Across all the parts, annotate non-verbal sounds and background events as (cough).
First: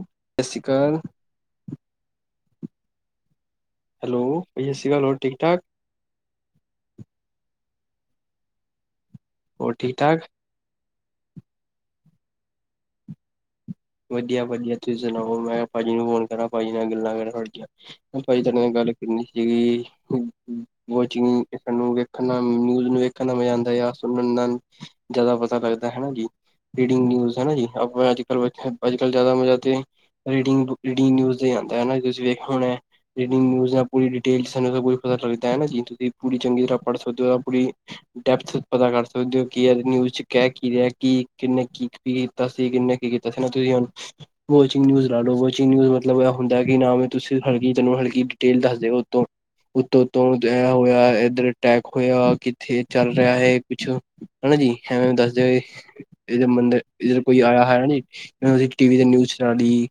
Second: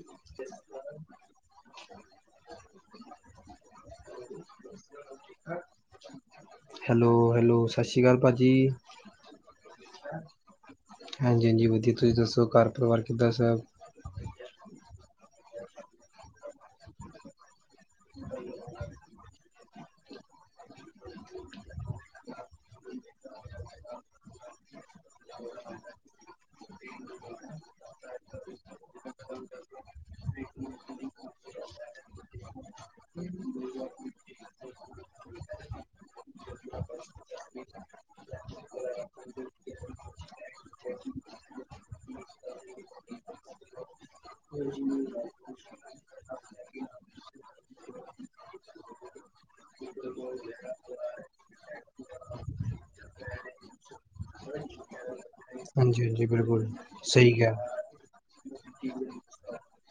ਸਤਿ ਸ਼੍ਰੀ ਅਕਾਲ ਹੈਲੋਾ ਸਤਿ ਸ਼੍ਰੀ ਅਕਾਲ ਹੋਰ ਠੀਕ-ਠਾਕ। ਹੈਲੋ ਹੈਲੋ ਸਤਿ ਸ਼੍ਰੀ ਅਕਾਲ ਪਾ ਜੀ। ਹੋਰ ਠੀਕ-ਠਾਕ। ਹਾਂਜੀ-ਹਾਂਜੀ ਵਧੀਆ ਤੁਸੀਂ ਦੱਸੋ ਘਰ ਪਰਿਵਾਰ ਕਿੱਦਾਂ ਸ ਵਧੀਆ-ਵਧੀਆ ਤੁਸੀਂ ਸੁਣਾਓ। ਮੈਂ ਪਾਜੀ ਨੂੰ ਫੋਨ ਕਰਾਂ ਪਾਜੀੀ ਨਾਲ ਗੱਲਾਂ ਕਰਾਂ ਤੁਹਾਡੀਆਂ। ਪਾਜੀ ਤੁਹਾਡੇ ਨਾਲ ਗੱਲ ਕਰਨੀ ਸੀਗੀ ਕੁੱਛ ਨੀ ਸਾਨੂੰ ਵੇਖਣਾ ਨਊਜ਼ ਨੂੰ ਵੇਖਣ ਦਾ ਮਜ਼ਾ ਆਂਦਾ ਯਾ ਸੁਣਨ ਨਾਲ ਜਿਆਦਾ ਪਤਾ ਲੱਗਦਾ ਹਨਾ ਜੀ। ਰੀਡਿੰਗ ਨਿਊਜ਼ ਹੈ ਜੀ ਅ ਅੱਜ-ਕੱਲ, ਅੱਜ-ਕੱਲ ਜ਼ਿਆਦਾ ਮਜ਼ਾ ਤੇ ਰੀਡਿੰਗ ਰੀਡਿੰਗ ਨਿਊਜ਼ ਦੇ ਆਣਦਾ ਹਨਾ ਤੁਸੀਂ ਵੇਖੋ ਹੁਣੇ ਪ ਡੇਾਨੂੰ ਪਤਾ ਲੱਗਦਾ ਤੁਸੀਂ ਪੂ ਚੰਗੀ ਤਰ੍ਹਾਂ ਪੜ੍ਹ ਸਕਦੇ ਹੋ ਡੈਪਥ ਪਤਾ ਕਰ ਸਕਦੇ ਹੋ ਕਿ ਇਹ ਨਿਊਜ਼ ਚ ਕਹਿ ਕੀ ਰਿਹਾ ਕੀ ਕਿੰਨੇ ਕੀ ਕੀ ਕੀਤਾ ਸੀ ਕਿਨੇ ਕੀ ਕੀਤਾ ਦ ਨਾ ਤੁਸੀਂ ਵਾਚਿੰਗ ਨਿਊਜ਼ ਲਾ ਲਓ ਵਾਚਿੰਗ ਨਿਊਜ਼ ਮਤਲਬ ਇਹ ਹੁੰਦਾ ਕਿ ਨ ਤੁਸੀਂ ਉਹਨਾਂ ਨੇ ਕੀ ਤੇਲ ਦੱਸ ਦਿਓ ਉਤੋਂ ਉਤੋਂ ਉਤੋਂ ਤੇ ਹੋਇਆ ਇਧਰ ਅਟੈਕ ਹੋਇਆ ਕਿੱਥੇ ਚੱਲ ਰਿਹਾ ਹ ਕੁਛ ਹਾਂਜੀ ਹਾਂਜੀ ਬਿਲਕੁਲ ਰ ਸਹੀ ਕੋਈ ਗੱਲ ਆਇਆ ਹੈ ਨਹੀਂ ਟੀਵੀ ਦਾ ਨਿਊਜ਼ ਨਾਂ ਦੀ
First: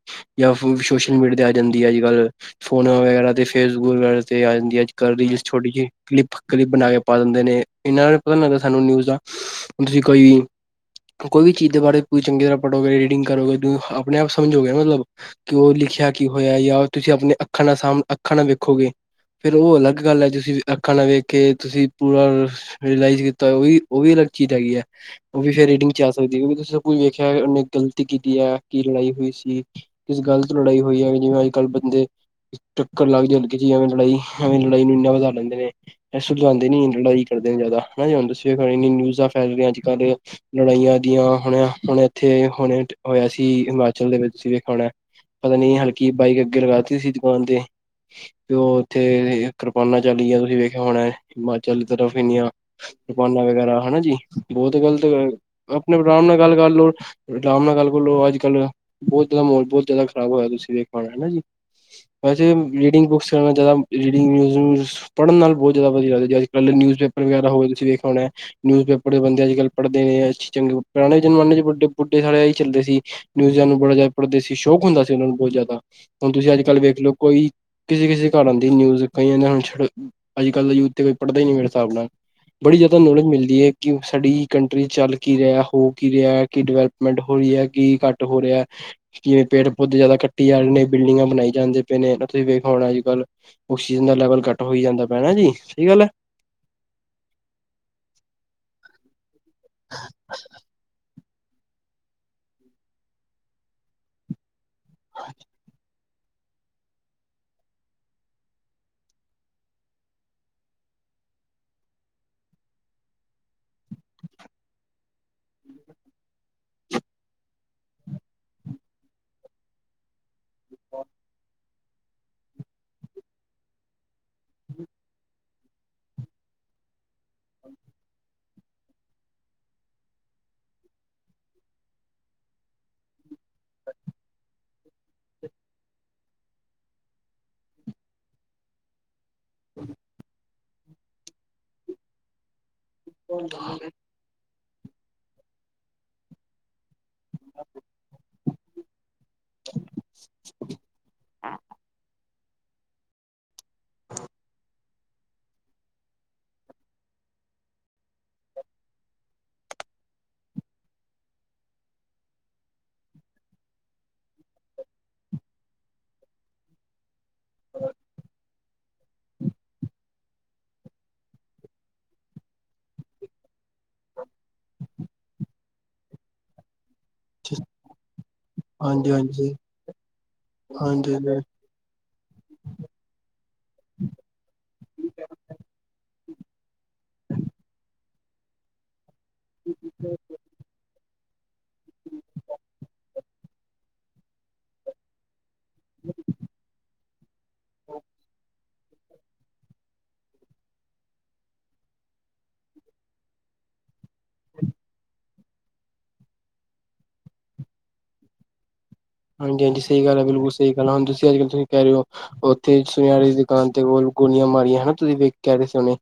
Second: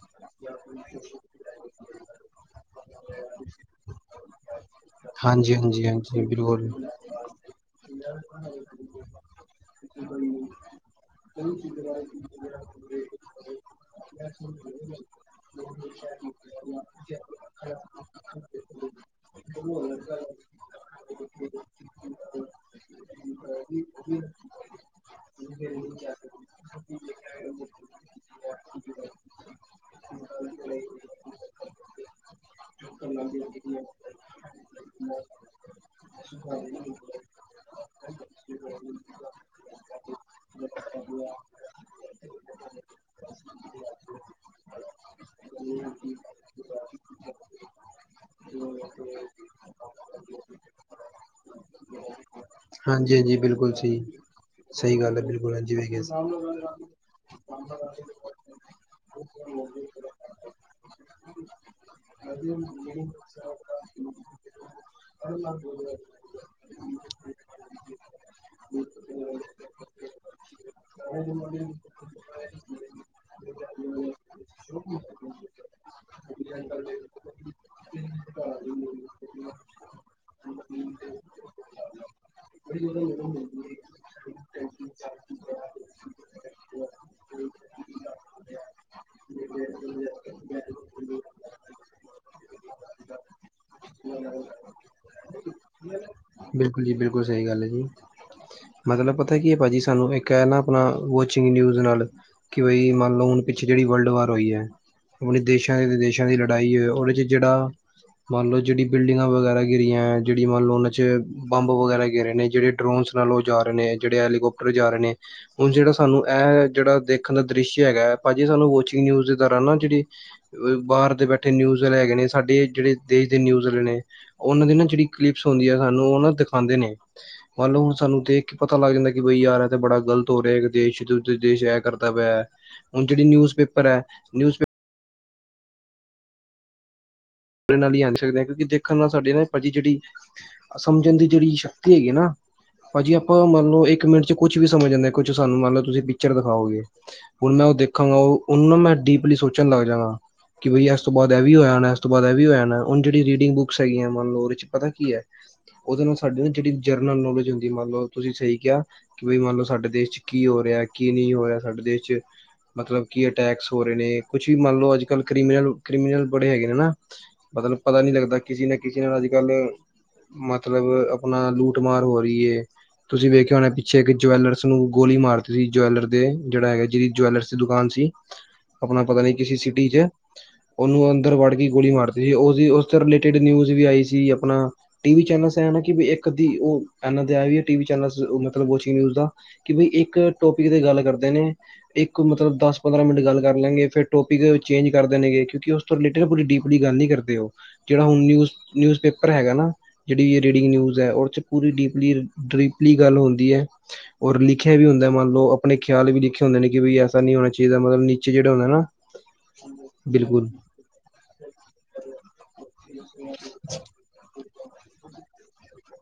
ਸੋਸ਼ਲ ਮੀਡੀਆ ਤੇ ਆ ਜਾਂਦੀ ਅੱਜ ਕੱਲ ਸੋਹਣਾ ਵਗੈਰਾ ਤੇ ਫੇਸਬ ਵਗੈਰਾ ਤੇ ਆ ਕਰਦੀ ਜਿਸ ਹਾਂਜੀ ਛੋਟੀ ਹਾਂਜੀ ਜਿਹੀ ਹਾਂਜੀ ਕਲਿੱਪ ਬਿਲਕੁਲ ਕਲਿਪ ਬਣਾ ਕੇ ਪਾ ਦਿੰਦੇ ਨੇ ਇਹਨਾਂ ਨੇ ਪਤਾ ਲੱਗਦਾ ਸਾਨੂੰ ਨਿਊਜ਼ ਆ ਤੁਸੀਂ ਕੋਈ ਕੋਈ ਵੀ ਚੀਜ਼ ਦੇ ਬਾਰੇ ਕੋਈ ਚੰਗੀ ਤਰਾਂ ਪੜੋਗੇ ਰੀਡਿੰਗ ਕਰੋਗੇ ਜੋ ਆਪਣੇ ਆਪ ਸਮਝ ਹੋਰ ਲਿਖਿਆ ਕੀ ਹੋਇਆ ਤੁਸੀਂ ਆਪਣੀ ਅੱਖਾਂ ਨਾਲ ਸਾਂਭ ਅੱਖਾਂ ਨਾ ਫਿਰ ਉਹ ਅਲੱਗ ਗੱਲ ਅੱਜ ਅਸੀਂ ਅੱਖਾਂ ਨਾਲ ਵੇਖ ਕੇ ਤੁਸੀਂ ਉਹ ਵੀ ਲੜਕੀ ਉਹ ਵੀ ਸੇ ਰੇਟਿੰਗ ਚ ਆ ਸਕਦੀ ਉਹ ਵੀ ਤੁਸਾਂ ਕੋਈ ਵੇਖਿਆ ਗਲਤੀ ਕੀਤੀ ਹ ਕੀ ਲੜਾਈ ਹੋਈ ਸੀ ਇਸ ਗੱਲ ਤੋਂ ਲੜਾਈ ਹੋਈ ਜਾਵੇ ਅੱਜਕੱਲ ਚੱਕਰ ਲੱਗ ਜਾਣਗੇ ਜੀ ਐਵੇਂ ਲੜਾਈ ਐਵੇਂ ਲੜਾਈਆਂ ਵ ਇਹ ਸੁਲਝਾਂਦੇ ਨੀ ਲੜਾਈ ਕਰਦੇ ਨੇ ਜ਼ਿਆਦਾ ਹ ਦੱਸ ਨਿਊਜ਼ਾਂ ਫੈਲ ਰਆਂ ਅੱ ਕੱਲ੍ਹ ਲੜਾਈਆਂ ਦੀਆਂ ਹੁਣ ਹੁਣ ਇੱਥੇ ਹੁਣੇ ਹੋਇਆ ਸੀ ਹਿਮਾਚਲ ਦੇ ਵਿੱਚ ਤੁਸੀਂ ਵੇਖਿਆ ਹੋਣਾ ਪਤਾ ਨੀ ਹਲਕੀ ਬਾਈਕ ਅੱਗੇ ਲਗਾ ਦਿੱਤੀ ਸੀ ਦੁਕਾਨ ਤੇ ਤੇ ਉਹ ਉੱਥੇ ਕਿਰਪਾਨਾ ਚੱਲਏ ਤੁਸੀਂ ਵੇਖਿਆ ਹੁਣ ਹਿਮਾਚਲ ਤਰਫ਼ ਇੰਨੀਆਂ ਹਾਂਜੀ ਹਾਂਜੀ ਰਪਾਨਾ ਬਿਲਕੁਲ ਵਗੈਰਾ ਹਨਾ ਸਹੀ ਜੀ ਬਹੁਤ ਸਹੀ ਗ਼ਲਤ ਗੱਲ ਹੈ ਬਿਲਕੁਲ ਹਾਂਜੀ ਵੇਖਿਆ ਆਪਣੇਰਾਮ ਨਾਲ ਗੱਲ ਕਰ ਸੀ। ਲੋਓ ਆਰਾਮ ਨਾਲ ਗੱਲ ਕਰਲੋ ਅੱਜ ਕੱਲ੍ਹ ਬਹੁਤ ਜ਼ਿਆਦਾ ਮਾਹਲ ਬਹੁਤ ਜ਼ਿਆਦਾ ਖਰਾਬ ਹੋਇਆ ਤੁਸੀਂ ਦੇਖਣ ਨਾਲ ਹਨਾ ਜੀ ਵੈਸੇ ਰੀਡਿੰਗ ਬੁੱਕਸ ਕਰੇਣਾ ਜ਼ਿਆਦਾ ਰੀਡਿੰਗਿਜ਼ ਪੜ੍ਹਨ ਨਾਲ ਬਹੁਤ ਜਿਆਦਾ ਵਧੀਆ ਨਿਊਜ਼ ਪੇਪਰ ਵਗੈਰਾ ਹੋਵੇ ਠੀਕ ਆ ਆਪਣੇ ਬੰਦਿਆਂ ਦੀ ਗੱਲ ਪੜਦੇ ਨੇ ਇਸ ਚੀਜ਼ ਦੇ ਪਹਿਲੇ ਜਨ ਬੁੱਟੇ ਵਾਲਿਆ ਹੀ ਚੱਲੇ ਸੀ ਨਿਊਜ਼ਾਂ ਨੂੰ ਥੋੜਾ ਜਿਹਾ ਪੜਦੇ ਸੀ ਸ਼ੋਕ ਹੁੰਦਾ ਸੀ ਉਹਨਾਂ ਨੂੰ ਹੁਣ ਤੁਸੀਂ ਅੱਜ ਕੱਲ ਵੇਖ ਲਓ ਕੋਈ ਕਿਸੇ ਕਿਸੇ ਕਾਰਨ ਦੀ ਨਿਊਜ਼ ਕਈ ਇਹਨਾਂ ਨੂੰ ਅੱਜ ਕੱਲ ਦਾ ਯੂਥ ਦੇ ਪੇਪਰ ਪੜ੍ਹਦੇ ਹੀ ਨਹੀਂ ਮੇਰੇ ਹਿਸਾਬ ਬੜੀ ਜਿਆਦਾ ਨੇੜੇ ਮਿਲਦੀ ਹੈ ਕਿ ਸਾਡੀ ਕੰਟਰੀ ਚੱਲ ਕੀ ਰਿਹਾ ਹੋ ਕੀ ਰਿਹਾ ਕਿ ਡਿਵੈਲਪ ਮਿੰਟ ਹੋ ਰਹੀ ਹੈ ਕਿ ਘੱਟ ਹੋ ਰਿਹਾ ਪੇਟ ਬਹੁਤ ਜਿਆਦਾ ਕੱਟੀ ਆ ਜਾਣੇ ਨੇ ਬਿਲਡਿੰਗਾਂ ਬਣਾਈ ਜਾਂਦੇ ਪਏ ਨੇ ਤੁਸੀਂ ਵੇਖ ਹੁਣ ਅੱਜ ਕੱਲ ਖੁਸ਼ੀ ਦਾ ਲੈਵਲ ਘੱਟ ਹੋਈ ਜਾਂਦਾ ਪੈਣਾ ਜੀ ਠੀਕ ਗੱਲ ਜੀ ਬਿਲਕੁਲ ਸਹੀ ਗੱਲ ਹੈ ਜੀ ਮਤਲਬ ਪਤਾ ਕੀ ਭਾਜੀ ਸਾਨੂੰ ਇੱਕ ਹ ਨਾ ਆਪਣਾ ਜੀ ਨਿਊਜ਼ ਨਾਲ ਕਿ ਬਈ ਮੰਨ ਲੋ ਹੁਣ ਪਿੱਛੇ ਜਿਹੜੀ ਵਰਲਡ ਵਾਰ ਹੋਈ ਹ ਆਪਣੇ ਦੇਸ਼ਾਂ ਦੀ ਲੜਾਈ ਉਹਦੇ ਚ ਜਿਹੜਾ ਮੰਨ ਲਓ ਜਿਹੜੀ ਬਿਲਡਿੰਗਾਂ ਵਗੈਰਾ ਗਿਰੀਆਂ ਜਿਹੜੀ ਮੰਨ ਲੋ ਉਹਨਾਂ ਚ ਬੰਬ ਵਗੈਰਾ ਗੇਰੇ ਨੇ ਜਿਹੜੇ ਟਰੋਨਸ ਲੈ ਲਓ ਜਾ ਰਹੇ ਨੇ ਜਿਹੜੇ ਐਲੀਕੋਪਟਰ ਜਾ ਰਹੇ ਨੇ ਹੁਣ ਜਿਹੜਾ ਸਾਨੂੰ ਇਹ ਜਿਹੜਾ ਦੇਖਣ ਦਾ ਦ੍ਰਿਸ਼ ਹੈਗਾ ਭਾਜੀ ਸਾਨੂੰ ਵਾਚਿੰਗ ਯੂਜ਼ ਕਰਨ ਨਾ ਜਿਹੜੀ ਬਾਹਰ ਤੇ ਬੈਠੇ ਨਿਊਜ਼ ਲੈ ਗਏ ਨੇ ਸਾਡੇ ਜਿਹੜੇ ਦੇਸ਼ ਦੇ ਨਿਊਜ਼ ਉਹਨਾਂ ਦੇ ਨਾ ਜਿਹੜੀ ਕਲੀਪਸ ਹੁੰਦੀਆਂ ਸਾਨੂੰ ਹਨਾ ਦਿਖਾਂਦੇ ਨੇ ਮਾਲੂਮ ਸਾਨੂੰ ਦੇਖ ਕੇ ਪਤਾ ਲੱਗ ਜਾਂਦਾ ਕਿ ਬਈ ਯਾਰ ਤੇ ਬੜਾ ਗਲਤ ਹੋ ਰਿਹਾ ਦੇਸ਼ ਐ ਹੁਣ ਜਿਹੜੀ ਨਿਊਜ਼ ਪੇਪਰ ਹ ਇਹਨਾਂ ਦੀ ਆਨਸਰ ਦੇ ਕਿਉਂਕਿ ਦੇਖਣ ਨਾਲ ਸਾਡੀ ਪਜੀ ਜਿਹੜੀ ਸਮਝਣ ਦੀ ਜਿਹੜੀ ਸ਼ਕਤੀ ਹੈਗੀ ਨਾ ਭਾਜੀ ਆਪਾਂ ਮਨ ਨੂੰ ਇੱਕ ਮਿੰਟ ਚ ਕੁਝ ਵੀ ਸਮਝ ਜਾਂਦੇ ਕੁਝ ਸਾਨੂੰ ਮੰਨ ਲੋ ਤੁਸੀਂ ਪਿਚਰ ਦਿਖਾਓਗੇ ਔਰ ਮੈਂ ਉਹ ਦੇਖਾਂਗਾ ਉਹਨੂੰ ਮੈਂ ਟੀਪਲੀ ਸੋਚਣ ਲੱਗ ਜਾਗਾ ਕਿ ਵੀ ਇਸ ਤੋਂ ਬਾਅਦ ਇਹ ਵੀ ਹੋਇਆ ਹੋਣਾ ਉਸ ਤੋਂ ਬਾਅਦ ਇਹ ਵੀ ਹੋ ਜਾਣਾ ਹੁਣ ਜਿਹੜੀ ਰੀਡਿੰਗ ਬੁੱਕਸ ਹੈਗੀਆਂ ਉਹਦੇ ਚ ਪਤਾ ਕੀ ਹ ਉਹਦੇ ਨਾਲ ਸਾਡੀ ਜਿਹੜੀ ਜਰਨਲ ਨੌਲੇਜ ਹੁੰਦੀ ਮੰਨ ਲਓ ਤੁਸੀਂ ਸਹੀ ਕਿਹਾ ਮੰਨ ਲੋ ਸਾਡੇ ਦੇਸ਼ ਚ ਕੀ ਹੋ ਰਿਹਾ ਕੀ ਨਹੀਂ ਹੋ ਰਿਹਾ ਸਾਡੇ ਦੇ ਵਿੱਚ ਮਤਲਬ ਕੀ ਅਟੈਕਸ ਹੋ ਰਹੇ ਨੇ ਕੁਝ ਵੀ ਮੰਨ ਲੋ ਅੱਜਕੱਲ ਕਰੀਮ ਨਾਲ ਕ੍ਰਿਮੀਨਲ ਬੜੇ ਹੈਗੇ ਨੇ ਮਤਲਬ ਪਤਾ ਨਹੀਂ ਲੱਗਦਾ ਕਿਸੇ ਨਾ ਕਿਸੇ ਨਾਲ ਅੱਜ ਕੱਲ ਮਤਲਬ ਆਪਣਾ ਲੂਟ ਮਾਰ ਹੋ ਰਹੀ ਹ ਤੁਸੀਂ ਵੇਖੇ ਹੋਣੇ ਪਿੱਛੇ ਇੱਕ ਜੁਐਲਰਸ ਨੂੰ ਗੋਲੀ ਮਾਰ ਦਿੱਤੀ ਜੁਇਲਰ ਦੇ ਜਿਹੜਾ ਹੈਗਾ ਜੋ ਐਨਰਜੀ ਦੁਕਾਨ ਸੀ ਆਪਣਾ ਹਾਂਜੀ ਪਤਾ ਨਹੀਂ ਕਿ ਹਾਂਜੀ ਅਸੀਂ ਸਿਟੀ ਚ ਉਹਨੂੰ ਹਾਂਜੀ ਹਾਂਜੀ ਅੰਦਰ ਗੋਲੀ ਮਾਰਤੀ ਉਸਦੀ ਉਸਦੇ ਰਿਲੇਟਿਡ ਨਿਊਜ਼ ਵੀ ਆਈ ਸੀ ਆਪਣਾ ਟੀਵੀ ਚੈਨਲਸ ਏਂ ਨ ਕੀ ਬਿ ਇੱਕ ਅੱਦੀ ਊ ਏਨਾ ਦਾ ਏਵੀਏ ਟੀਵੀ ਚੈਨਲ ੳ ਮਤਲਬ ੳ ਜੀ ਨਯੂਜ ਦਾ। ਕਿ ਬਈ ਇੱਕ ਟੋਪਿਕ ਤੇ ਗੱਲ ਕਰਦਾ ਨੇ ਇੱਕ ਮਤਲਬ ਦਸ, ਪੰਦਰਾਂ ਮਿੰਟ ਗੱਲ ਕਰ ਲਾਂਗੇ ਫਿਰ ਟੋਪਿਕ ਚੇਂਜ ਕਰ ਦੇਨਗੇ। ਕਿਉਂਕਿ ਉਸਤੋਂ ਰਿਲੇਟੀਡ ਪੂਰੀ ਡੀਪਲੀ ਗੱਲ ਨੀ ਕਰਦੇ ਉਹ। ਜਿਹੜਾ ਹੁਣ ਨਿਊਜ਼, ਨਿਊਜ਼ ਪੇਪਰ ਹੈਗਾ ਨਾ ਜਿਹੜੀ ਰੀਡਿੰਗ ਨਿਊਜ਼ ਹੈ, ਉਹਦੇ ਚ ਪੂਰੀ ਡੀਪਲੀ ਡਰੀਪਲੀ ਗੱਲ ਹੁੰਦੀ ਹੈ। ਔਰ ਲਿਖਿਆ ਵੀ ਹੁੰਦਾ ਮੰਨ ਲਓ, ਆਪਣੇ ਖਿਆਲ ਵੀ ਲਿਖੇ ਹੁੰਦੇ ਨੇ ਕਿ ਵੀ ਐਸਾ ਨਹੀਂ ਹੋਣਾ ਚਾਹੀਦਾ, ਮਤਲਬ ਨੀਚੇ ਜਿਹੜਾ ਹੁੰਦਾ ਹੈ ਨਾ ਹਾਂਜੀ, ਹਾਂਜੀ ਸਹੀ ਗੱਲ ਹੈ। ਬਿਲਕੁਲ ਸਹੀ ਗੱਲ ਹੈ। ਹਾਂਜੀ ਤੁਸੀ ਅਜਕਲ ਤੁਸੀ ਕਹਿ ਰਹੇ ਹੋ ਉਥੇ ਸੁਨਿਆਰੇ ਦੀ ਦੁਕਾਨ ਤੇ ਕੋਲ ਗੋਲੀਆਂ ਮਾਰੀਆਂ ਹਨਾ, ਤੁਸੀ ਵੇਖ ਕੇ ਆ ਰਹੇ ਸੀ ਹੁਣੇ।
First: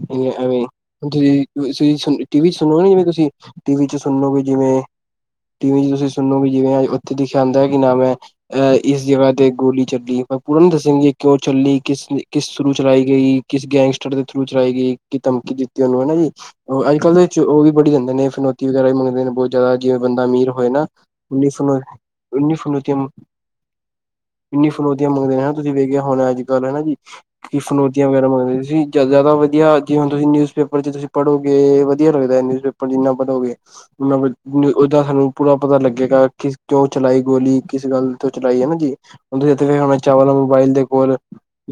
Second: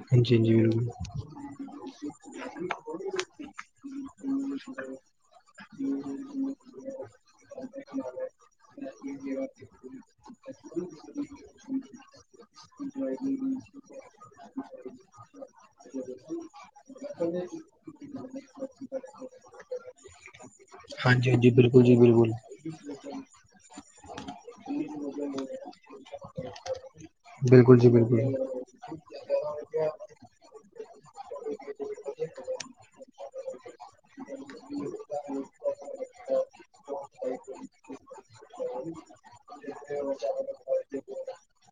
ਹਾਂਜੀ ਹਾਂਜੀ ਐਵੇਂ ਬਿਲਕੁਲ ਹੁਣ ਤੁਸੀਂ ਤੁਸੀ ਸੁਣ ਟੀ-ਵੀ ਚ ਸੁਣੋਗੇ ਜਿਵੇਂ ਤੁਸੀ ਟੀ-ਵੀ ਚ ਸੁਣ ਲੋ ਗੇ ਜਿਵੇ ਟੀ ਵੀ 'ਚ ਤੁਸੀ ਸੁਣੋ ਵੀ ਜਿਵੇਂ ਉਥੇ ਲਿਖਿਆ ਹੁੰਦਾ ਕਿ ਨਾ ਮੈ ਅਹ ਇਸ ਜਗ੍ਹਾ ਤੇ ਗੋਲੀ ਚੱਲੀ, ਪਰ ਪੂਰਾ ਨੀ ਦੱਸਣਗੇ ਕਿਉ ਚੱਲੀ, ਕਿਸ ਕਿਸਨੂੰ ਚਲਾਈ ਗਈ। ਇਸਕੇ ਐਕਸਟਡ ਦੇ ਥਰੂ ਚਲਾ ਗ ਬੰਦਾ ਅਮੀਰ ਹੋਏ ਨਾ ਅੱਜਕਲ ਜਾਂਦੇ ਨੇ ਬਹੁਤ ਜਿਆਦਾ ਜੇ ਬੰਦਾ ਅਮੀਰ ਹੋਏ ਨਾ ਹਾਂਜੀ ਉਨੀ ਹਾਂਜੀ ਫਨੋ ਬਿਲਕੁਲ ਜੀ ਉਨੀ ਫਨੋਤੀਆਂ (inaudible) ਇੰਨੀ ਫਰੋਤੀਆਂ ਮੰਗਦੇ ਨੇ ਹਨਾ ਤੁਸੀਂ ਵੇਖਿਆ ਹੋੁਣ ਅੱਜ ਕੱਲ੍ਹ ਹਨਾ ਜੀ ਕਿ ਬਿਲਕੁਲ ਜੀ ਫਰੋਤੀਆਂ ਬਿਲਕੁਲ ਵਗੈਰਾ ਮੰਗਦੇ ਤੁਸੀਂ ਜਿਆਦਾ ਵਧੀਆ ਜੀ ਨਿਊਜ਼ ਪੇਪਰ ਚ ਤੁਸੀਂ ਪੜੋਗੇ ਵਧੀਆ ਲੱਗਦਾ ਨਿਊ ਪੇਪਰ ਜਿੰਨਾ ਪਤਾ ਮਤਲਬ ਉਹਦਾ ਸਾਨੂੰ ਪੂਰਾ ਪਤਾ ਲੱਗੇਗਾ ਕਿ ਕਿਉਂ ਚਲਾਈ ਗੋਲੀ? ਕਿਸ ਗੱਲ ਤੋਂ ਚਲਾਈ? ਹੈਨਾ ਜੀ, ਚਾਵਲਾ ਮੋਬਾਇਲ ਦੇ ਕੋਲ।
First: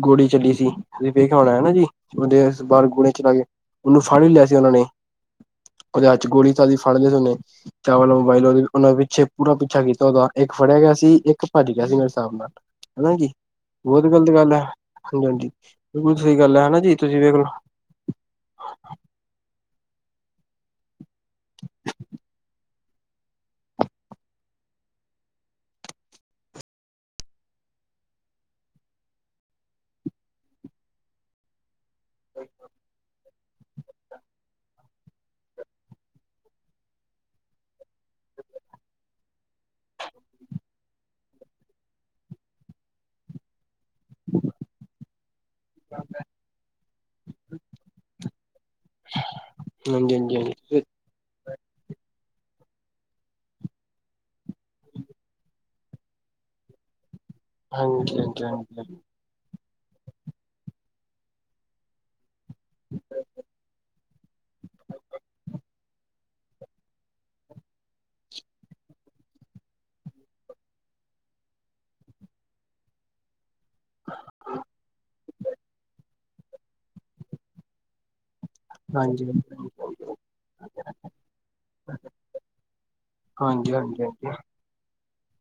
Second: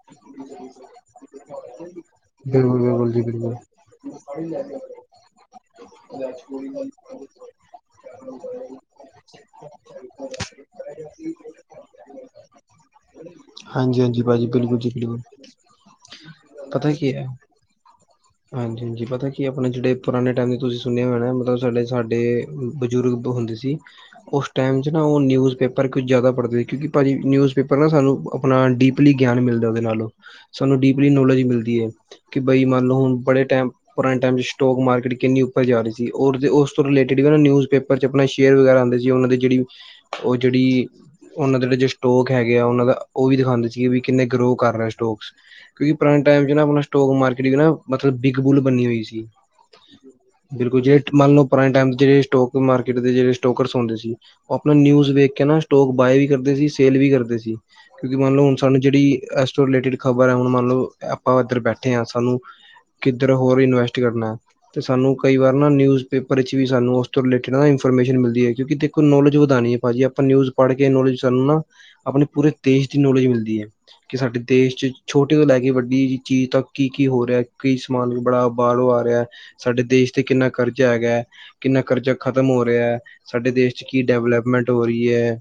ਗੋਲੀ ਚੱਲੀ ਸੀ। ਵੇਖਾਉਣਾ ਨਾ ਜੀ ਉਹਦੇ ਬਿਲਕੁਲ ਬਾਰ ਬਿਲਕੁਲ ਗੋਣਿਯਾਂ ਜੀ ਚਲਾ ਗਏ ਬਿਲਕੁਲ ਉਹਨੂੰ ਫੜ ਵੀ ਲਿਆ ਸੀ ਉਹਨਾਂ ਨੇ। ਉਹਦੇ ਹਾਚ ਗੋਲੀ ਚਲਗੀ ਫੜਲੈ ਉਹਨੇ ਚਾਵਲਾ ਮੁਬਾੲਲ ਉਹਨਾਂ ਪਿੱਛੇ ਪੂਰਾ ਅੱਛਾ ਕੀਤਾ ਉਦਾਂ ਇੱਕ ਫੜਿਆ ਗਿਆ ਸੀ, ਇੱਕ ਭੱਜ ਗਿਆ ਸੀ ਮੇਰੇ ਹਿਸਾਬ ਨਾਲ। ਹਨਾ ਜੀ। ਹਾਂਜੀ ਬਹੁਤ ਹਾਂਜੀ ਗ਼ਲਤ ਭਾਜੀ ਗੱਲ ਹੈ। ਬਿਲਕੁਲ ਜੀ ਬਿਲਕੁਲ ਹਾਂਜੀ, ਹਾਂਜੀ ਬਿਲਕੁਲ ਸਹੀ ਗੱਲ ਹੈ ਹਨਾ ਜੀ। (inaudible) ਤੁਸੀਂ ਵੇਖ ਲੋ ਹਾਂਜੀ ਹਾਂਜੀ ਪਤਾ ਕੀ ਐ ਆਪਣੇ ਜਿਹੜੇ ਪੁਰਾਣੇ ਟਾਈਮ ਚ ਤੁਸੀ ਸੁਣਿਆ ਹੋ ਮਤਲਬ ਸਾਡੇ ਸਾਡੇ ਬਜ਼ੁਰਗ ਦੋ ਹੁੰਦੇ ਸੀ। ਉਸ ਟਾਈਮ ਚ ਨਾ ਉਹ ਨਿਊਜ਼ ਪੇਪਰ ਕੁਝ ਜਿਆਦਾ ਪੜਦੇ, ਕਿਉਕਿ ਭਾਅ ਜੀ ਨਿਊਜ਼ ਪੇਪਰ ਨਾ ਸਾਨੂੰ ਆਪਣਾ ਡੀਪਲੀ ਗਿਆਨ ਮਿਲਦਾ ਉਹਦੇ ਨਾਲੋਂ, ਸਾਨੂੰ ਡੀਪਲੀ ਨੋਲੇਜ ਮਿਲਦੀ ਏ। ਕਿ ਬਈ ਮੰਨ ਨੂੰ ਬੜੇ ਟੈਮ ਪੁਰਾਣੇ ਟਾਈਮ ਚ ਸਟੋਕ ਮਾਰਕੀਟ ਕਿੰਨੀ ਉਪਰ ਜਾ ਰੀ ਸੀ ਔਰ ਉਸ ਤੋ ਰਿਲੇਟਿਡ ਵੀ ਨਾ ਨਿਊਜ਼ਪੇਪਰ ਪਹਿਲੇ ਚ ਆਪਣੇ ਸ਼ੇਅਰ ਵਗੈਰਾ ਹੁੰਦੇ ਸੀ, ਉਹਨਾਂ ਦੀ ਜਿਹੜੀ ਉਹ ਜਿਹੜੀ ਉਹਨਾਂ ਦੇ ਜਿਹੜੇ ਜੋ ਸਟੋਕ ਹੈਗੇ ਆ ਉਹਨਾਂ ਦਾ ਉਹ ਵੀ ਦਿਖਾਉਦੇ ਸੀਗੇ ਵੀ ਕਿੰਨੇ ਗਰੋ ਕਰ ਰਹੇ ਸਟੋਕਸ, ਕਿਉਂਕਿ ਪੁਰਾਣੇ ਟਾਈਮ ਚ ਨਾ ਆਪਣਾ ਥੋਕ ਮਾਰਕੀਟ ਮਤਲਬ ਬਿਗ ਬੁਲ ਬਣੀ ਹੋਈ ਸੀ। ਹਾਂਜੀ ਹਾਂਜੀ ਬਿਲਕੁਲ ਹਾਂਜੀ ਜ ਮੰਨ ਲ ਪੁਰਾਣੇ ਟਾਈਮ ਜਿਹੜੇ ਸਟੋਕ ਮਾਰਕੀਟ ਦੇ ਜਿਹੜੇ ਸਟੋਕਰਸ ਹੁੰਦੇ ਸੀ। ਉਹ ਆਪਣਾ ਨਿਊਜ਼ ਵੇਖ ਕੇ ਨਾ ਸਟੋਕ ਬਾਏ ਵੀ ਕਰਦੇ ਸੀ ਸੇਲ ਵੀ ਕਰਦੇ ਸੀ। ਕਿਉਂਕਿ, ਹਾਂਜੀ ਹਾਂਜੀ ਮੰਨ ਲਓ ਹੁਣ ਹਾਂਜੀ ਸਾਨੂੰ ਜਿਹੜੀ ਇਸ ਤੋਂ ਰਿਲੇਟਿਡ ਖ਼ਬਰ ਹੈ ਹੁਣ ਮੰਨਲਓ ਆਪਾਂ ਇਧਰ ਬੈਠੇ ਹਾਂ ਸਾਨੂੰ, ਕਿੱਧਰ ਹੋਰ ਇਨਵੈਸਟ ਕਰਨਾ। ਤੇ ਸਾਨੂੰ ਕਈ ਵਾਰ ਨਾ ਨਿਊਜ਼ ਪੇਪਰ ਵਿੱਚ ਵੀ ਸਾਨੂੰ ਉਸ ਤੋਂ ਰਿਲੇਟਿਡ ਨਾ ਇਨਫੋਰਮੇਸ਼ਨ ਮਿਲਦੀ ਹੈ ਕਿਉਂਕਿ, ਦੇਖੋ ਨੌਲੇਜ ਵਧਾਣੀ ਹੈ। ਭਾਜੀ ਆਪਾਂ ਨਿਊਜ ਪੜ੍ਹ ਕੇ ਨੌਲੇਜ ਸ ਨਾ ਆਪਣੀ ਪੂਰੇ ਦੇਸ਼ ਦੀ ਨੌਲੇਜ ਮਿਲਦੀ ਹੈ। ਕਿ ਸਾਡੇ ਦੇਸ਼ ਚ ਛੋਟੀ ਤੋਂ ਲੈ ਕੇ ਵੱਡੀ ਚੀਜ਼ ਤਾਂ ਕੀ ਕੀ ਹੋ ਰਿਹਾ ਕੀ ਸਮਾਨ ਬੜਾ ਬਾਹਰੋ ਆ ਰਿਹਾ ਹਾਂਜੀ ਸਾਡੇ ਦੇਸ਼ ਤੇ ਕਿੰਨਾ ਕਰਜ਼ ਹੈਗਾ ਹੈ। ਕਿੰਨਾ ਕਰਜ਼ਾ ਖ਼ਤਮ ਹੋ ਰਿਹਾ ਹੈ, ਸਾਡੇ ਦੇਸ਼ ਹਾਂਜੀ 'ਚ ਕੀ ਡਿਵਲਪਮੈਂਟ ਹੋ ਰਹੀ ਹੈ।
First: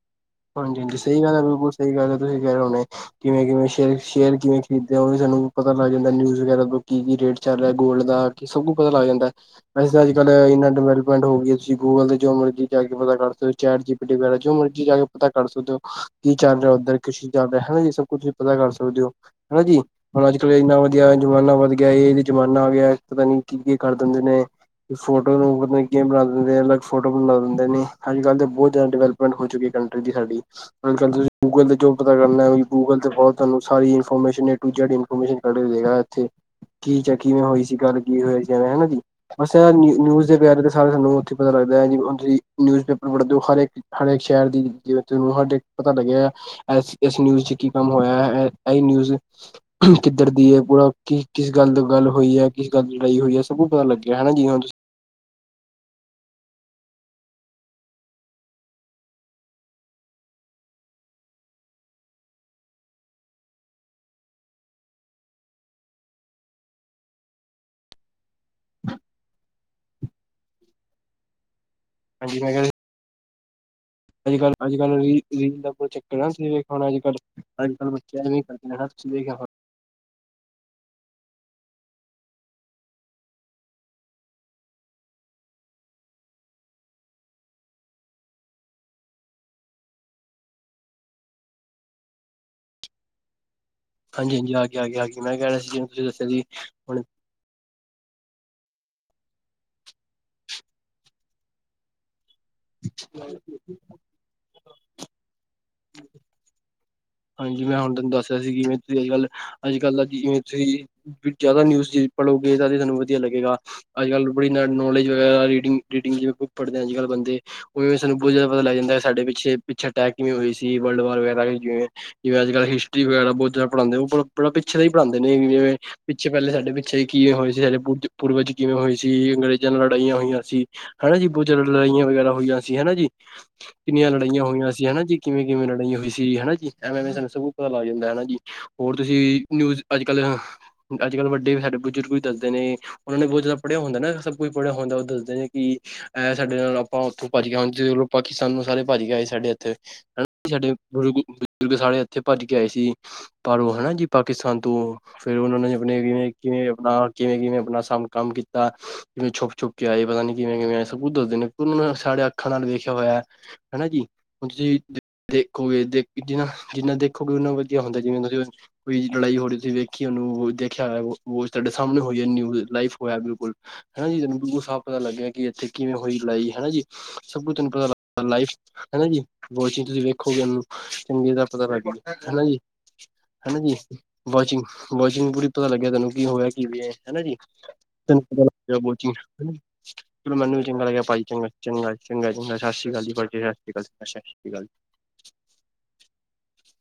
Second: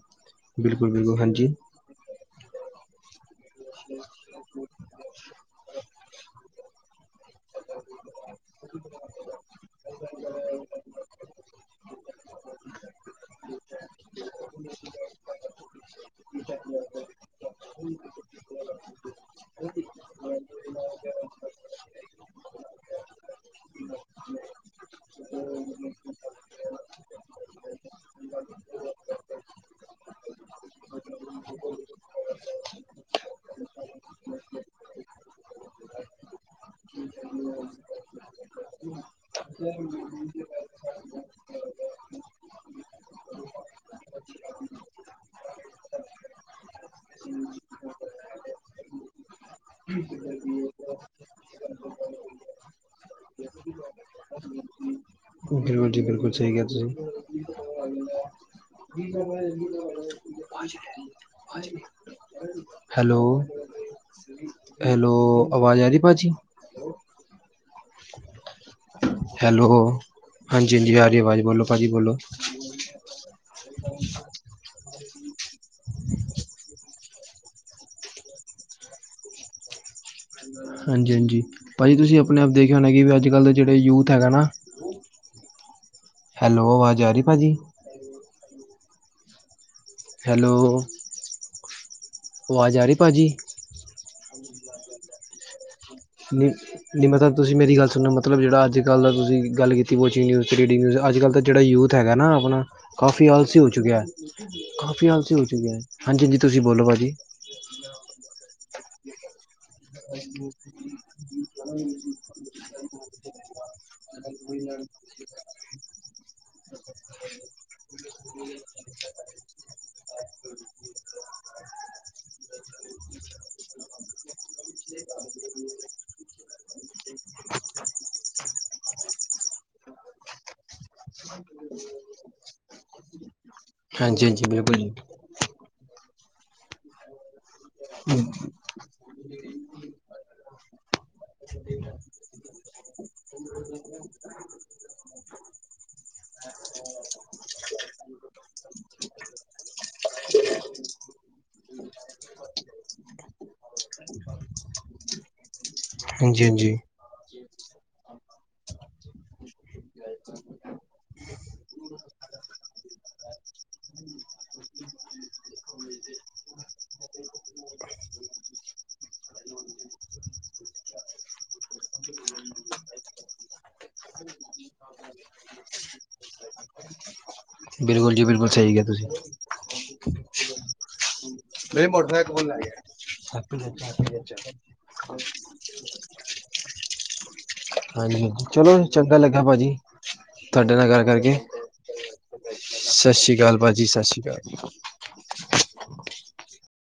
ਬਿਲਕੁਲ ਹਾਂਜੀ-ਹਾਂਜੀ ਬਿਲਕੁਲ ਸਹੀ ਹਾਂਜੀ ਗੱਲ ਸਹੀ ਗੱਲ ਹੈ ਤੁਸੀਂ ਕਹਿ ਰਹੇ ਹੋਣੇ, ਕਿਵੇਂ- ਕਿਵੇਂ ਸ਼ਰ ਸ਼ੇਅਰ ਕਿਵੇਂ ਖਰੀਦਦੇ ਹੋ ਉਹ ਵੀ ਸਾਨੂੰ ਪਤਾ ਲੱਗ ਜਾਂਦਾ ਨਿਊਜ਼ ਵਗੈਰਾ ਤੋਂ ਕੀ ਕੀ ਰੇਟ ਚੱਲ ਰਿਹਾ ਗੋਲਡ ਦਾ ਸਭ ਕੁਛ ਪਤਾ ਲੱਗ ਜਾਂਦਾ ਹੈ। ਵੈਸੇ, ਅੱਜ ਕੱਲ ਇੰਨਾ ਡਿਵੈਲਪਮੈਂਟ ਹੋ ਗਈ ਤੁਂ ਗੂਗਲ ਤੇ ਜੋ ਮਰਜ਼ੀ ਜਾ ਕੇ ਪਤਾ ਕਰ ਸਕਦੇ ਹੋ ਚੈਟ ਜੀਪੀ ਡੀ ਵਗੈਰਾ ਜੋ ਮਰਜ਼ੀ ਜਾ ਕੇ ਪਤਾ ਕਰ ਸਕਦੇ ਹੋ ਕੀ ਚੱਲ ਰਿਹਾ ਉੱਧਰ ਕਿ ਚੀਜ਼ ਚੱਲ ਰਿਹਾ ਹਨਾ ਜੀ ਸਭ ਕੁ ਤੁਸੀਂ ਪਤਾ ਕਰ ਸਕਦੇ ਹੋ ਹਨਾ ਜੀ। ਹੁਣ ਅੱਜ ਕੱਲ੍ਹ ਇੰਨਾ ਵਧੀਆ ਜ਼ਮਾਨਾ ਵੱਧ ਗਿਆ ਇਹ ਜ਼ਮਾਨਾ ਆ ਗਿਆ ਪਤਾ ਨੀ ਕੀ-ਕੀ ਕਰ ਦਿੰਦੇ ਨੇ। ਫੋਟੋ ਨੂੰ ਮਤਲਬ ਗੇਮ ਬਣਾ ਦਿੰਦੇ, ਅਲੱਗ ਫੋਟੋ ਬਣਾ ਲੈਂਦੇ ਨੇ। ਅੱਜ ਕੱਲ ਤਾਂ ਬਹੁਤ ਜ਼ਿਆਦਾ ਡਿਵੈਲਪਮੈਂਟ ਹੋ ਚੁੱਕੀ ਏ। ਸਾਡੀ। ਅੱਜ ਕੱਲ ਤੇ ਤੇ ਜੋ ਪਤਾ ਕਰਨਾ ਗੂਗਲ ਤੇ ਬਹੁਤ ਤੁਹਾਨੂੰਸਾਰੀ ਇਫੋਰਮੇਸ਼ਨ। ਕੱਢਗਾ ਇੱਥੇ ਕੀ, ਚ ਕਿਵੇਂ ਹੋਈ ਸੀ ਗੱਲ ਕੀ ਹੋਇਆ ਸੀ ਐਵੇਂ ਹਨਾ ਜੀ। ਬਸ ਇਹ ਨਿਊਜ਼ ਦੇ ਪਿਆਾਰੇ ਤੇ ਸਾਰੇ ਸਾਨੂੰ! ਥ ਪਤਾ ਲੱਗਦਾ ਹੈ ਤੁਸੀਂ ਨਿਊਜ਼ਪੇਪਰ ਪੜਦੇ ਹੋ ਹਰੇਕ ਹਰੇਕ ਸ਼ਹਿਰ ਦੀ! ਜਿਵੇ ਤੁਨੂੰ ਹਡੇ ਪਤਾ ਲੱਗਿਆ ਇਸ ਨਿਊਜ ਚ ਕੀ ਕੰਮ ਹੋਇਆ ਇਹੀ ਨਿਊਜ। ਕਿੱਧਰ ਦੀ ਏ? ਬਰਾ ਕਿਸ ਗੱਲ ਦਾ ਗੱਲ ਹੋਈ ਏ ਕਿਸ ਗ ਦੀ ਲੜਾਈ ਹੋਈ ਹੈ ਸਭ ਪਤਾ ਲੱਗਿਆ। ਹਨਾ ਜੀਵੇ ਹੁਣ! ਬਿਲਕੁਲ ਜੀ ਬਿਲਕੁਲ ਸਹੀ ਕਿਹਾ ਤੁਸੀਂ। ਹ ਹਾਂ ਹਾਂਜੀ ਵੀਰੇ। ਹੈਲੋ, ਹੈਲੋ ਆਵਾਜ਼ ਆਈ ਰਹੀ ਭਾਜੀ ਹੈਲੋ, ਹਾਂਜੀ-ਹਾਂਜੀ ਹਰੀ ਆਵਾਜ਼ ਬੋਲੋ ਭਾਅ ਜੀ ਬੋਲੋ ਅੱਜ-ਕੱਲ੍ਹ, ਅੱਜ-ਕੱਲ ਰ ਰੀਲ ਦਾਰਾ ਚੱਕਰ ਨਾ ਸੀ ਵੇਖਾਣਾ ਅੱਜ ਕੱਲ ਅੱਜ ਕੱਲ ਬੱਚਿਆਂ ਇਹ ਵੀ ਕਰਦੇ ਸਭ ਚਸੀਖਿਆ। (unintelligible) ਹਾਂਜੀ-ਹਾਂਜੀ ਭਾਜੀ, ਤੁਸੀਂ ਆਪਣੇ ਆਪ ਦੇਖੇ ਹੋਣਾ ਕਿ ਵੀ ਅੱਜ ਕੱਲ੍ਹ ਦੇ ਜਿਹੜੇ ਯੂਥ ਹੈਗਾ ਨਾ ਹ ਹੈਲੋ ਆਵਾਜ ਆ ਰਹੀ ਭਾਅ ਜੀ। ਹੈਲੋ ਆਵਾਜ਼ ਆ ਰਹੀ ਭਾਜੀ? ਹਾਂਜੀ- ਹਾਂਜੀ ਆ ਗ ਆ ਗ ਆ ਗ ਮੈਂ ਕਹਿ ਰਿਹਾ ਸੀ! ਤੁਸੀਂ ਦੱਸਿਆ ਸੀ ਨ ਹੁਣ ਨੀ ਮਤਾਬ ਤੁਸੀਂ ਮੇਰੀ ਗੱਲ ਸੁਣੋ ਮਲ। ਮਤਲਬ ਜਿਹੜਾ ਅੱਜਕੱਲ ਤੁਸੀਂ ਗੱਲ ਕੀਤੀ ਪੋਚਗ ਨਿਊਜ਼ ਅਤੇੀ ਰੀਡਿੰਗ ਨਿਊਜ਼ ਅੱਜ ਕੱਲ ਤਾਂ ਜਿਹੜਾ ਯੂਥ ਹੈ ਨਾ ਆਪਣਾ! ਕਾਫ਼ੀ ਆਲਸੀ ਹੋ ਚੁੱਕਿਆ, ਕਾਫ਼ੀ ਆਲਸੀ ਹੋ ਚੁੱਕਿਆ ਹਾਂਜੀ ਹਾਂਜੀ ਤੁਸੀਂ ਬੋਲੋ ਭਾਜੀ ਹਾਂਜੀ ਮੈਂ ਹੁਣ ਤੁਹਾਨੂੰ ਦੱਸ ਰਿਹਾ ਸੀ ਕਿਵੇਂ ਤੁਸੀਂ ਅੱਜੱਲ ਅੱਜ ਕੱਲ੍ਹ ਜਵੇਂ ਤੁਸੀਂ ਜ਼ਿਆਦਾ ਨਿਊਜ਼ ਪੜ੍ਹੋਗੇ ਤਾਂ ਸਾਨੂੰ ਵਧੀਆ ਲੱਗੇਗਾ। ਅੱਜ ਕੱਲ੍ਹ ਬੜੀ ਨੌਲੇਜ ਵਗੈਰਾ ਰਿੰਡਗ ਰਿਡਿੰਗ ਪੜ੍ਹਦੇ ਆ। ਅੱਜ ਕੱਲ੍ਹ ਬੰਦੇ, ਉਵੇ ਸਾਨੂੰ ਬਹੁਤ ਜ਼ਿਆਦਾ ਪਤਾ ਲੱਗਦਾ ਕਿ ਸਾਡੇ ਪਿੱਛੇ ਅਟੈਕ ਕਿਵੇਂ ਹੋਈ ਸੀ। ਵਰਲਡ ਵਾਰ ਵਗੈਰਾ ਕਿਵੇਂ? ਜਿਵੇਂ ਅੱ ਕੱਲ੍ਹ ਹਿਸਟਰੀ ਵਗੈਰਾ ਬਹੁਤ ਜ਼ਿਆਦਾ ਪੜਾਉਂਦੇ ਉਹ ਬੜ ਪਿੱਛੇ ਦਾ ਹੀ ਪੜ੍ਹਾਉਂਦੇ ਨੇ ਜਵੇਂ! ਪਿੱਛੇ ਪਹਿਲੇ ਸਾਡੇ ਪਿੱਛੇ ਕਿਵੇਂ ਹੋਏ ਸੀ। ਸਾਡੇ ਪੂਰਵਜ ਕਿਵੇਂ ਹੋਈ ਸੀ। ਅੰਗਰੇਜ਼ਾਂ ਨਾਲ ਲੜਾਈਆਂ ਹੋਈਆਂ ਸੀ। ਹਨਾ ਜੀ ਬਹੁਤ ਜ਼ਿਆਦਾ ਲੜਾਈਆਂ ਵਗੈਰਾ ਹੋਈਆਂ ਸੀਹਨਾ ਜੀ। ਕਿੰਨੀਆਂ ਹਾਂਜੀ ਲੜਾਈਆਂ ਹਾਂਜੀ ਹੋਈਆਂ ਬਿਲਕੁਲ ਸੀ ਹਨਾ ਜੀ ਕਿਵੇਂ- ਕਿਵੇਂ ਲੜਾਈ ਹੋਈ ਸੀਗੀ ਹਨਾ ਜੀ ਐਵੇਂਵੇਂ ਸਾਨੂੰ ਸਭ ਪਤਾ ਲੱਗ ਜਾਂਦਾ ਹਨਾ ਜੀ। ਹੋਰ ਤੁਸੀਂ ਨਿਊਜ਼ ਅੱਜ ਕੱਲ੍ਹ ਅੱਜ ਕੱਲ੍ਹ ਵੱਡੇ ਸਾਡੇ ਬਜ਼ੁਰਗ ਵੀ ਦੱਸਦੇ ਨੇ। ਉਹਨਾਂ ਨੇ ਬਹੁਤ ਜ਼ਿਆਦਾ ਪੜ੍ਹਿਆ ਹੁੰਦਾ ਨਾ, ਸਭ ਕੁਝ ਪੜ੍ਹਿਆ ਹੁੰਦਾ ਉਹ ਦਸਦੇ ਨੇ ਕਿ, ਇਹ ਸਾਡੇ ਨਾਲ ਆਪਾਂ ਉੱਥੋਂ ਭੱਜ ਗਿਆ ਹ ਜ ਪਾਕਿਸਤਾਨ ਨੂੰ ਸਾਰੇ ਭੱਜ ਗਏ ਸਾਡੇ ਇੱਥੇ। ਸਾਡੇ ਗੁਰੂ, ਬਜ਼ੁਰਗ ਸਾਰੇ ਇੱਥੇ ਭੱਜ ਕੇ ਆਏ ਸੀ ਪਰ ਉਹ ਹਨਾ ਜੀ ਪਾਕਿਸਤਾਨ ਤੋਂ ਫੇਰ ਉਹਨਾਂ ਨੇ ਆਪਣੇ ਕਿਵੇਂ ਹਾਂਜੀ ਕਿਵੇਂ ਹਾਂਜੀ ਆਪਣਾ ਕਿਵੇਂ -ਕਿਵੇਂ ਆਪਣਾ ਸਮ ਕੰਮ ਕੀਤਾ ਕਿਵੇਂ ਛੁਪ -ਛੁਪ ਕੇ ਆਏ ਪਤਾ ਨੀ ਕਿਵੇਂ ਕਿਵੇਂ ਆਏ ਸੀ ਦੱਸਦੇ ਨੇ। ਸਾਡੇ ਅੱਖਾਂ ਨਾਲ ਵੇਖਿਆ ਹੋਇਆ ਹਨਾ ਜੀ ਹੁਣ ਤੁਸੀਂ ਦੇਖੋਗੇ ਦੇਖ। ਜਿੰਨਾ ਜਿੰਨਾ ਦੇਖੋਗੇ ਉਨਾ ਵਧੀਆ ਹੁੰਦਾ। ਜਿਵੇਂ ਤੁਸੀਂ, ਕੋਈ ਲੜਾਈ ਹੋ ਰਹੀ, ਤੁਸੀਂ ਵੇਖੀ ਉਹਨੂੰ ਦੇਖਿਆ ਹੋਇਆ। ਤੁਹਾਡੇ ਸਾਹਮਣੇ ਹੋਈ ਨ ਲਾਈਵ ਹੋਇਆ ਬਿਲਕੁਲ। ਹਨਾ ਜੀ ਤੈਨੂੰ ਸਬ ਪਤਾ ਲੱਗਿਆ ਕਿ ਇੱਥੇ ਕਿਵੇਂ ਹੋਈ ਲੜਾਈ? ਹੈਾ ਜੀ ਸਭ ਕੁ ਤਨ, ਬਿਲਕੁਲ ਜੀ ਬਿਲਕੁਲ ਲਾਈਫ ਸਹੀ ਕਿਹਾ ਹਨਾ ਤੁਸੀਂ ਜੀ ਵੋਚਿੰਗ ਤੁਸੀਂ ਵੇਖੋਗੇ ਉਹਨੂੰ। ਚੰਗੇ ਦਾ ਪਤਾ ਲੱਗ ਜਾਂਦਾ ਹਨਾ ਜੀ ਹਨਾ ਜੀ ਹਾਂਜੀ ਵਚਿੰਗ ਵਾਚਿੰਗ ਪੂਰੀ, ਪਤਾ ਲੱਗਿਆ ਤੈਨੂੰ ਕੀ ਹੋਇਆ ਕੀ ਵੀ ਹਨਾ ਜੀ। ਚੋ ਹਾਂਜੀ ਚਲੋ ਚੰਗਾ ਲੱਗਾ ਭਾਜੀ ਮੈਨੂੰ ਵੀ ਤੁਹਾਡੇ ਚੰਗਾ ਨਾਲ ਲੱਗਿਆ ਗੱਲ ਭਾਜੀ ਕਰਕੇ ਚੰਗਾ। ਚੰਗਾ ਚੰਗਾ ਚਗਾ ਜ ਸਤਿ ਸ਼੍ਰ ਅਕਾਲ ਸਤਿ ਸ਼੍ਰੀ ਅਕਾਲ।